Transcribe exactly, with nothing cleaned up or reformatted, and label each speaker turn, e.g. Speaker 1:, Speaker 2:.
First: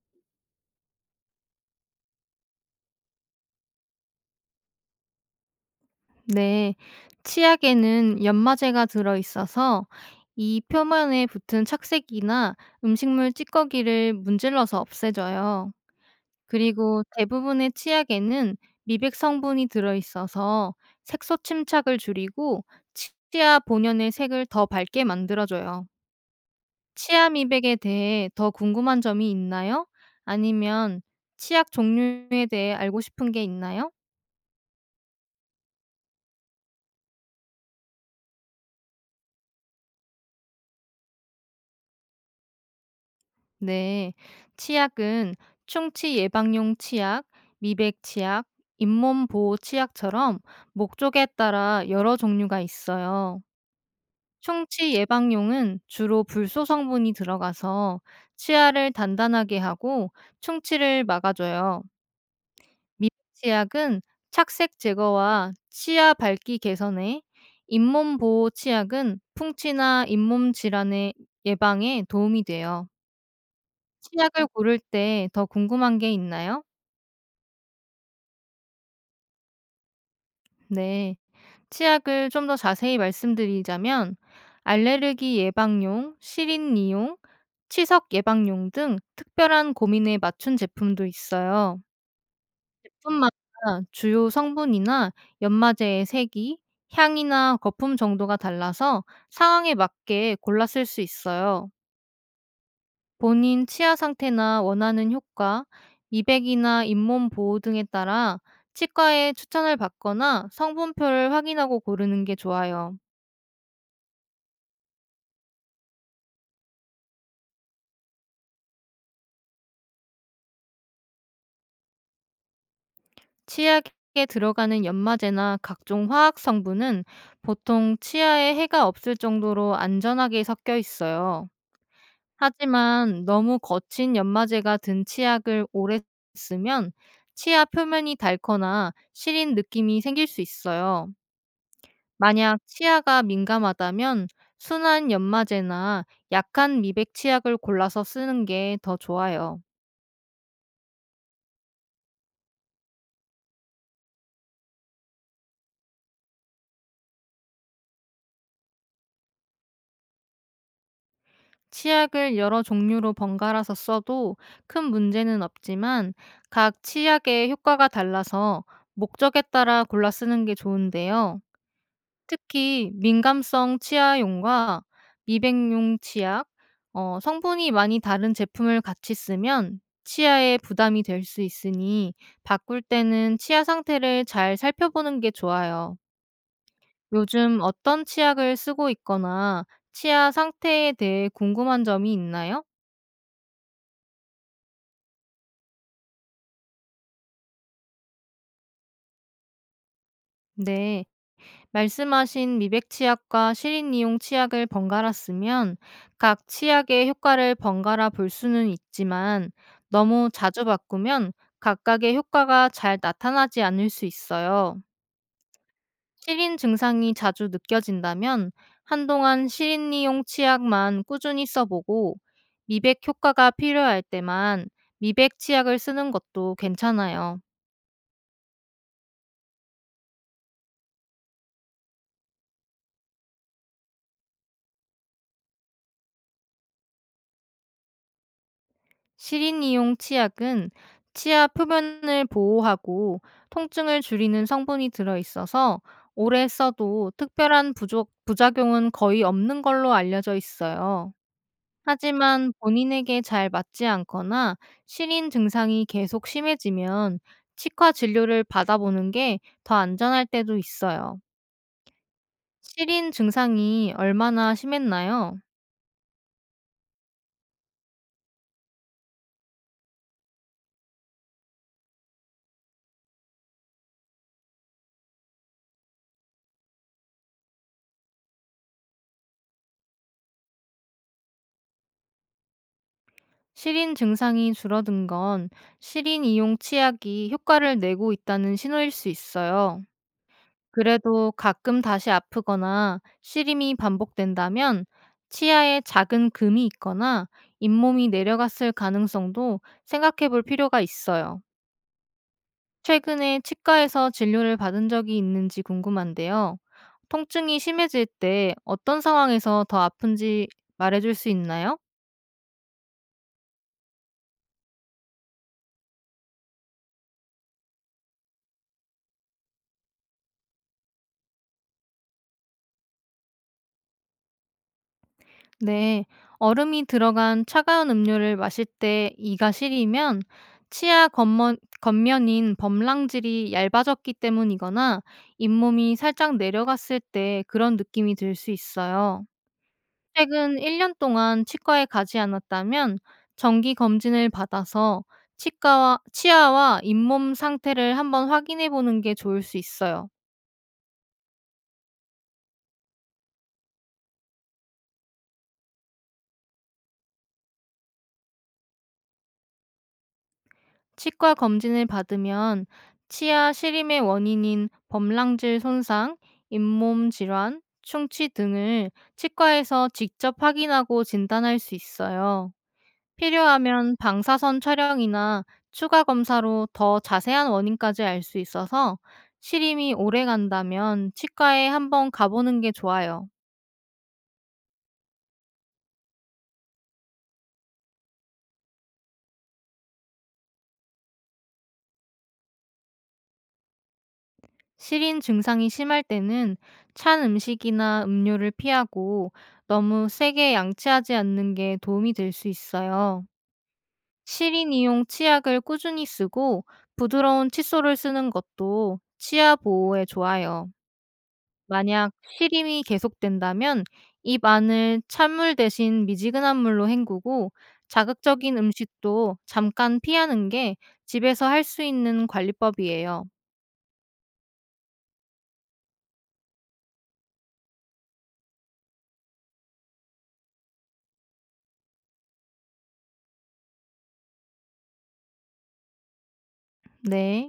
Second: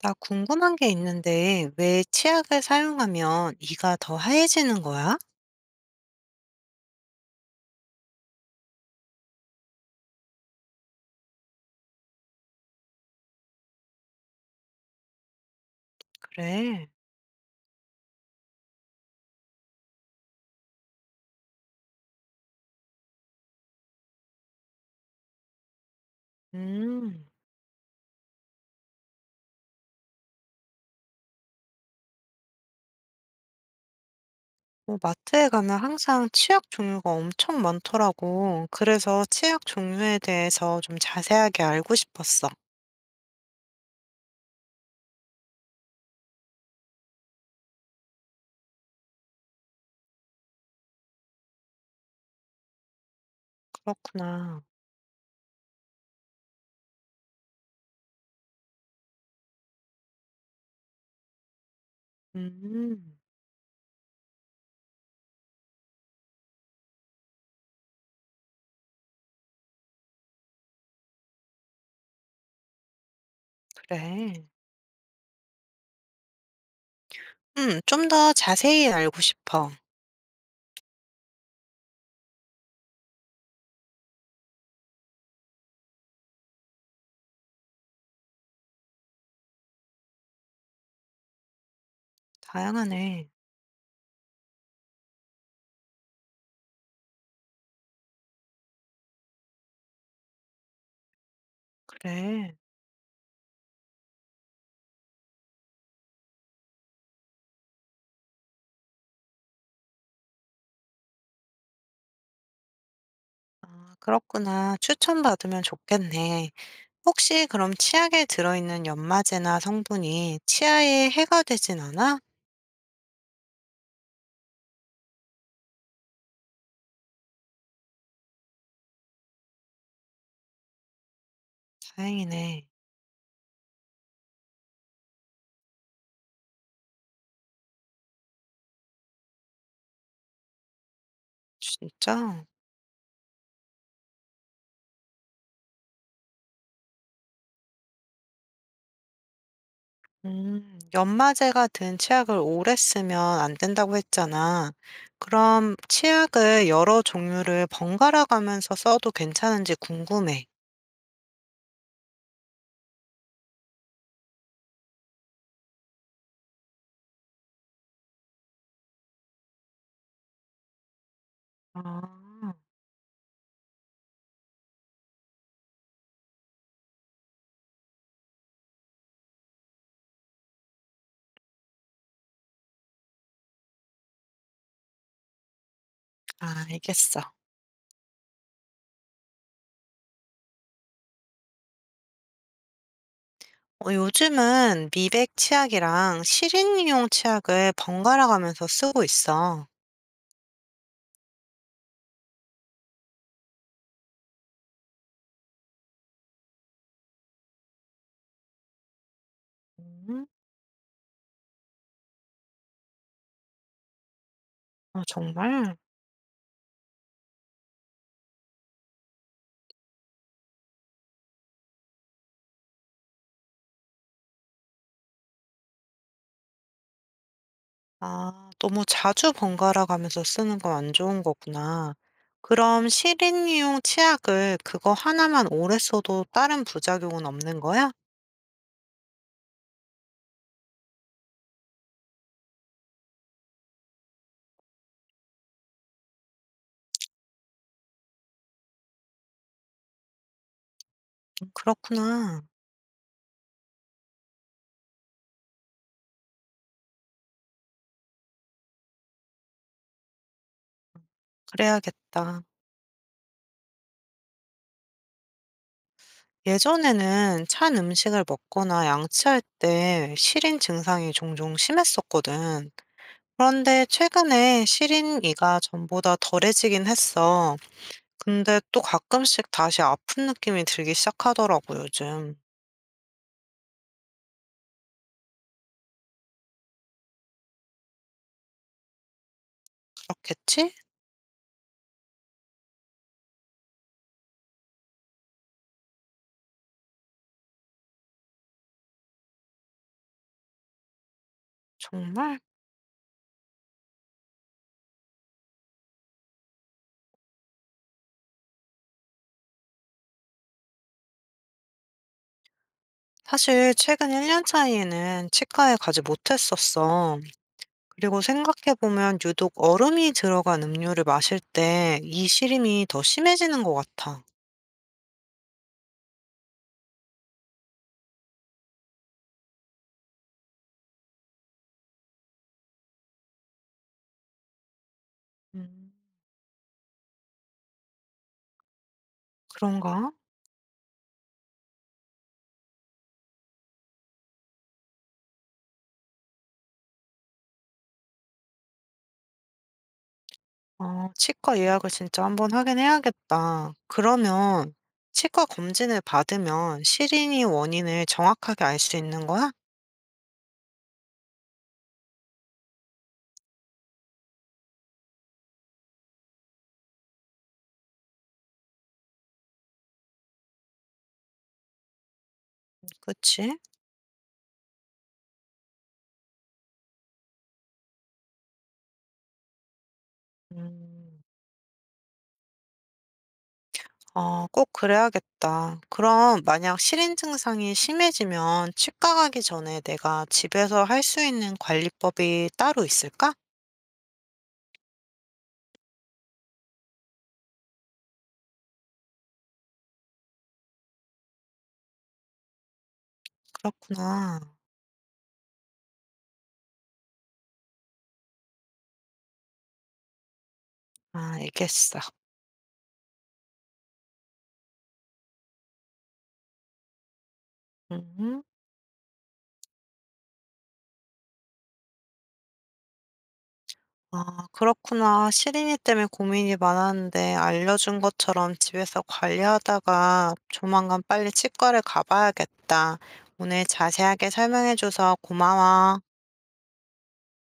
Speaker 1: 나 궁금한 게 있는데, 왜 치약을 사용하면 이가 더 하얘지는 거야?
Speaker 2: 네, 치약에는 연마제가 들어있어서 이 표면에 붙은 착색이나 음식물 찌꺼기를 문질러서 없애줘요.
Speaker 1: 그래.
Speaker 2: 그리고 대부분의 치약에는 미백 성분이 들어있어서 색소 침착을 줄이고 치아 본연의 색을 더 밝게 만들어줘요.
Speaker 1: 음,
Speaker 2: 치아 미백에 대해 더 궁금한 점이 있나요? 아니면 치약 종류에 대해 알고 싶은 게 있나요?
Speaker 1: 뭐 마트에 가면 항상 치약 종류가 엄청 많더라고. 그래서 치약 종류에 대해서 좀 자세하게 알고 싶었어.
Speaker 2: 네, 치약은 충치 예방용 치약, 미백 치약, 잇몸 보호 치약처럼 목적에 따라 여러 종류가 있어요.
Speaker 1: 그렇구나.
Speaker 2: 충치 예방용은 주로 불소 성분이 들어가서 치아를 단단하게 하고 충치를 막아줘요. 미백
Speaker 1: 음,
Speaker 2: 치약은 착색 제거와 치아 밝기 개선에, 잇몸 보호 치약은 풍치나 잇몸 질환의 예방에 도움이 돼요. 치약을
Speaker 1: 그래.
Speaker 2: 고를 때 더 궁금한 게 있나요?
Speaker 1: 음, 좀 더 자세히 알고 싶어.
Speaker 2: 네. 치약을 좀 더 자세히 말씀드리자면 알레르기 예방용, 시린이용, 치석 예방용 등 특별한 고민에 맞춘 제품도 있어요.
Speaker 1: 다양하네.
Speaker 2: 제품마다 주요 성분이나 연마제의 색이, 향이나 거품 정도가 달라서 상황에 맞게 골라 쓸 수 있어요.
Speaker 1: 그래.
Speaker 2: 본인 치아 상태나 원하는 효과, 미백이나 잇몸 보호 등에 따라 치과에 추천을 받거나 성분표를 확인하고 고르는 게 좋아요.
Speaker 1: 아, 그렇구나. 추천받으면 좋겠네. 혹시 그럼 치약에 들어있는 연마제나 성분이 치아에 해가 되진 않아?
Speaker 2: 치약에 들어가는 연마제나 각종 화학 성분은 보통 치아에 해가 없을 정도로 안전하게 섞여 있어요.
Speaker 1: 다행이네.
Speaker 2: 하지만 너무 거친 연마제가 든 치약을 오래 쓰면 치아 표면이 닳거나 시린 느낌이 생길 수 있어요.
Speaker 1: 진짜?
Speaker 2: 만약 치아가 민감하다면 순한 연마제나 약한 미백 치약을 골라서 쓰는 게 더 좋아요.
Speaker 1: 음, 연마제가 든 치약을 오래 쓰면 안 된다고 했잖아. 그럼 치약을 여러 종류를 번갈아 가면서 써도 괜찮은지 궁금해.
Speaker 2: 치약을 여러 종류로 번갈아서 써도 큰 문제는 없지만 각 치약의 효과가 달라서 목적에 따라 골라 쓰는 게 좋은데요.
Speaker 1: 아,
Speaker 2: 특히 민감성 치아용과 미백용 치약, 어, 성분이 많이 다른 제품을 같이 쓰면 치아에 부담이 될 수 있으니 바꿀 때는 치아 상태를 잘 살펴보는 게 좋아요.
Speaker 1: 아, 알겠어.
Speaker 2: 요즘 어떤 치약을 쓰고 있거나 치아 상태에 대해 궁금한 점이 있나요?
Speaker 1: 어, 요즘은 미백 치약이랑 실린이용 치약을 번갈아 가면서 쓰고 있어.
Speaker 2: 네. 말씀하신 미백 치약과 실인 이용 치약을 번갈아 쓰면 각 치약의 효과를 번갈아 볼 수는 있지만
Speaker 1: 음,
Speaker 2: 너무 자주 바꾸면 각각의 효과가 잘 나타나지 않을 수 있어요.
Speaker 1: 어, 정말?
Speaker 2: 실인 증상이 자주 느껴진다면 한동안 실인 이용 치약만 꾸준히 써보고 미백 효과가 필요할 때만 미백 치약을 쓰는 것도 괜찮아요.
Speaker 1: 아, 너무 자주 번갈아 가면서 쓰는 건 안 좋은 거구나. 그럼 시린이용 치약을 그거 하나만 오래 써도 다른 부작용은 없는 거야?
Speaker 2: 시린이용 치약은 치아 표면을 보호하고 통증을 줄이는 성분이 들어있어서 오래 써도 특별한 부족, 부작용은 거의 없는 걸로 알려져 있어요.
Speaker 1: 음, 그렇구나.
Speaker 2: 하지만 본인에게 잘 맞지 않거나 시린 증상이 계속 심해지면 치과 진료를 받아보는 게 더 안전할 때도 있어요.
Speaker 1: 그래야겠다.
Speaker 2: 시린 증상이 얼마나 심했나요?
Speaker 1: 예전에는 찬 음식을 먹거나 양치할 때 시린 증상이 종종 심했었거든. 그런데 최근에 시린이가 전보다 덜해지긴 했어. 근데 또 가끔씩 다시 아픈 느낌이 들기 시작하더라고, 요즘.
Speaker 2: 시린 증상이 줄어든 건 시린 이용 치약이 효과를 내고 있다는 신호일 수 있어요.
Speaker 1: 그렇겠지?
Speaker 2: 그래도 가끔 다시 아프거나 시림이 반복된다면 치아에 작은 금이 있거나 잇몸이 내려갔을 가능성도 생각해 볼 필요가 있어요.
Speaker 1: 정말?
Speaker 2: 최근에 치과에서 진료를 받은 적이 있는지 궁금한데요. 통증이 심해질 때 어떤 상황에서 더 아픈지 말해줄 수 있나요?
Speaker 1: 사실 최근 일 년 차이에는 치과에 가지 못했었어. 그리고 생각해보면 유독 얼음이 들어간 음료를 마실 때 이 시림이 더 심해지는 것 같아.
Speaker 2: 네, 얼음이 들어간 차가운 음료를 마실 때 이가 시리면 치아 겉면, 겉면인 범랑질이 얇아졌기 때문이거나
Speaker 1: 음.
Speaker 2: 잇몸이 살짝 내려갔을 때 그런 느낌이 들 수 있어요.
Speaker 1: 그런가?
Speaker 2: 최근 일 년 동안 치과에 가지 않았다면 정기 검진을 받아서 치과와, 치아와 잇몸 상태를 한번 확인해 보는 게 좋을 수 있어요.
Speaker 1: 어, 치과 예약을 진짜 한번 하긴 해야겠다. 그러면 치과 검진을 받으면 시린이 원인을 정확하게 알 수 있는 거야?
Speaker 2: 치과 검진을 받으면 치아 시림의 원인인 범랑질 손상, 잇몸 질환, 충치 등을 치과에서 직접 확인하고 진단할 수 있어요.
Speaker 1: 그치?
Speaker 2: 필요하면 방사선 촬영이나 추가 검사로 더 자세한 원인까지 알 수 있어서 시림이 오래 간다면
Speaker 1: 음.
Speaker 2: 치과에 한번 가보는 게 좋아요.
Speaker 1: 어, 꼭 그래야겠다. 그럼 만약 실인 증상이 심해지면 치과 가기 전에 내가 집에서 할 수 있는 관리법이 따로 있을까?
Speaker 2: 시린 증상이 심할 때는 찬 음식이나 음료를 피하고 너무 세게 양치하지 않는 게 도움이 될 수 있어요.
Speaker 1: 그렇구나.
Speaker 2: 시린 이용 치약을 꾸준히 쓰고 부드러운 칫솔을 쓰는 것도 치아 보호에 좋아요.
Speaker 1: 아, 알겠어.
Speaker 2: 만약 시림이 계속된다면 입 안을 찬물 대신 미지근한 물로 헹구고
Speaker 1: 음.
Speaker 2: 자극적인 음식도 잠깐 피하는 게 집에서 할 수 있는 관리법이에요.
Speaker 1: 아, 그렇구나. 시린이 때문에 고민이 많았는데 알려준 것처럼 집에서 관리하다가 조만간 빨리 치과를 가봐야겠다. 오늘 자세하게 설명해줘서 고마워.
Speaker 2: 네.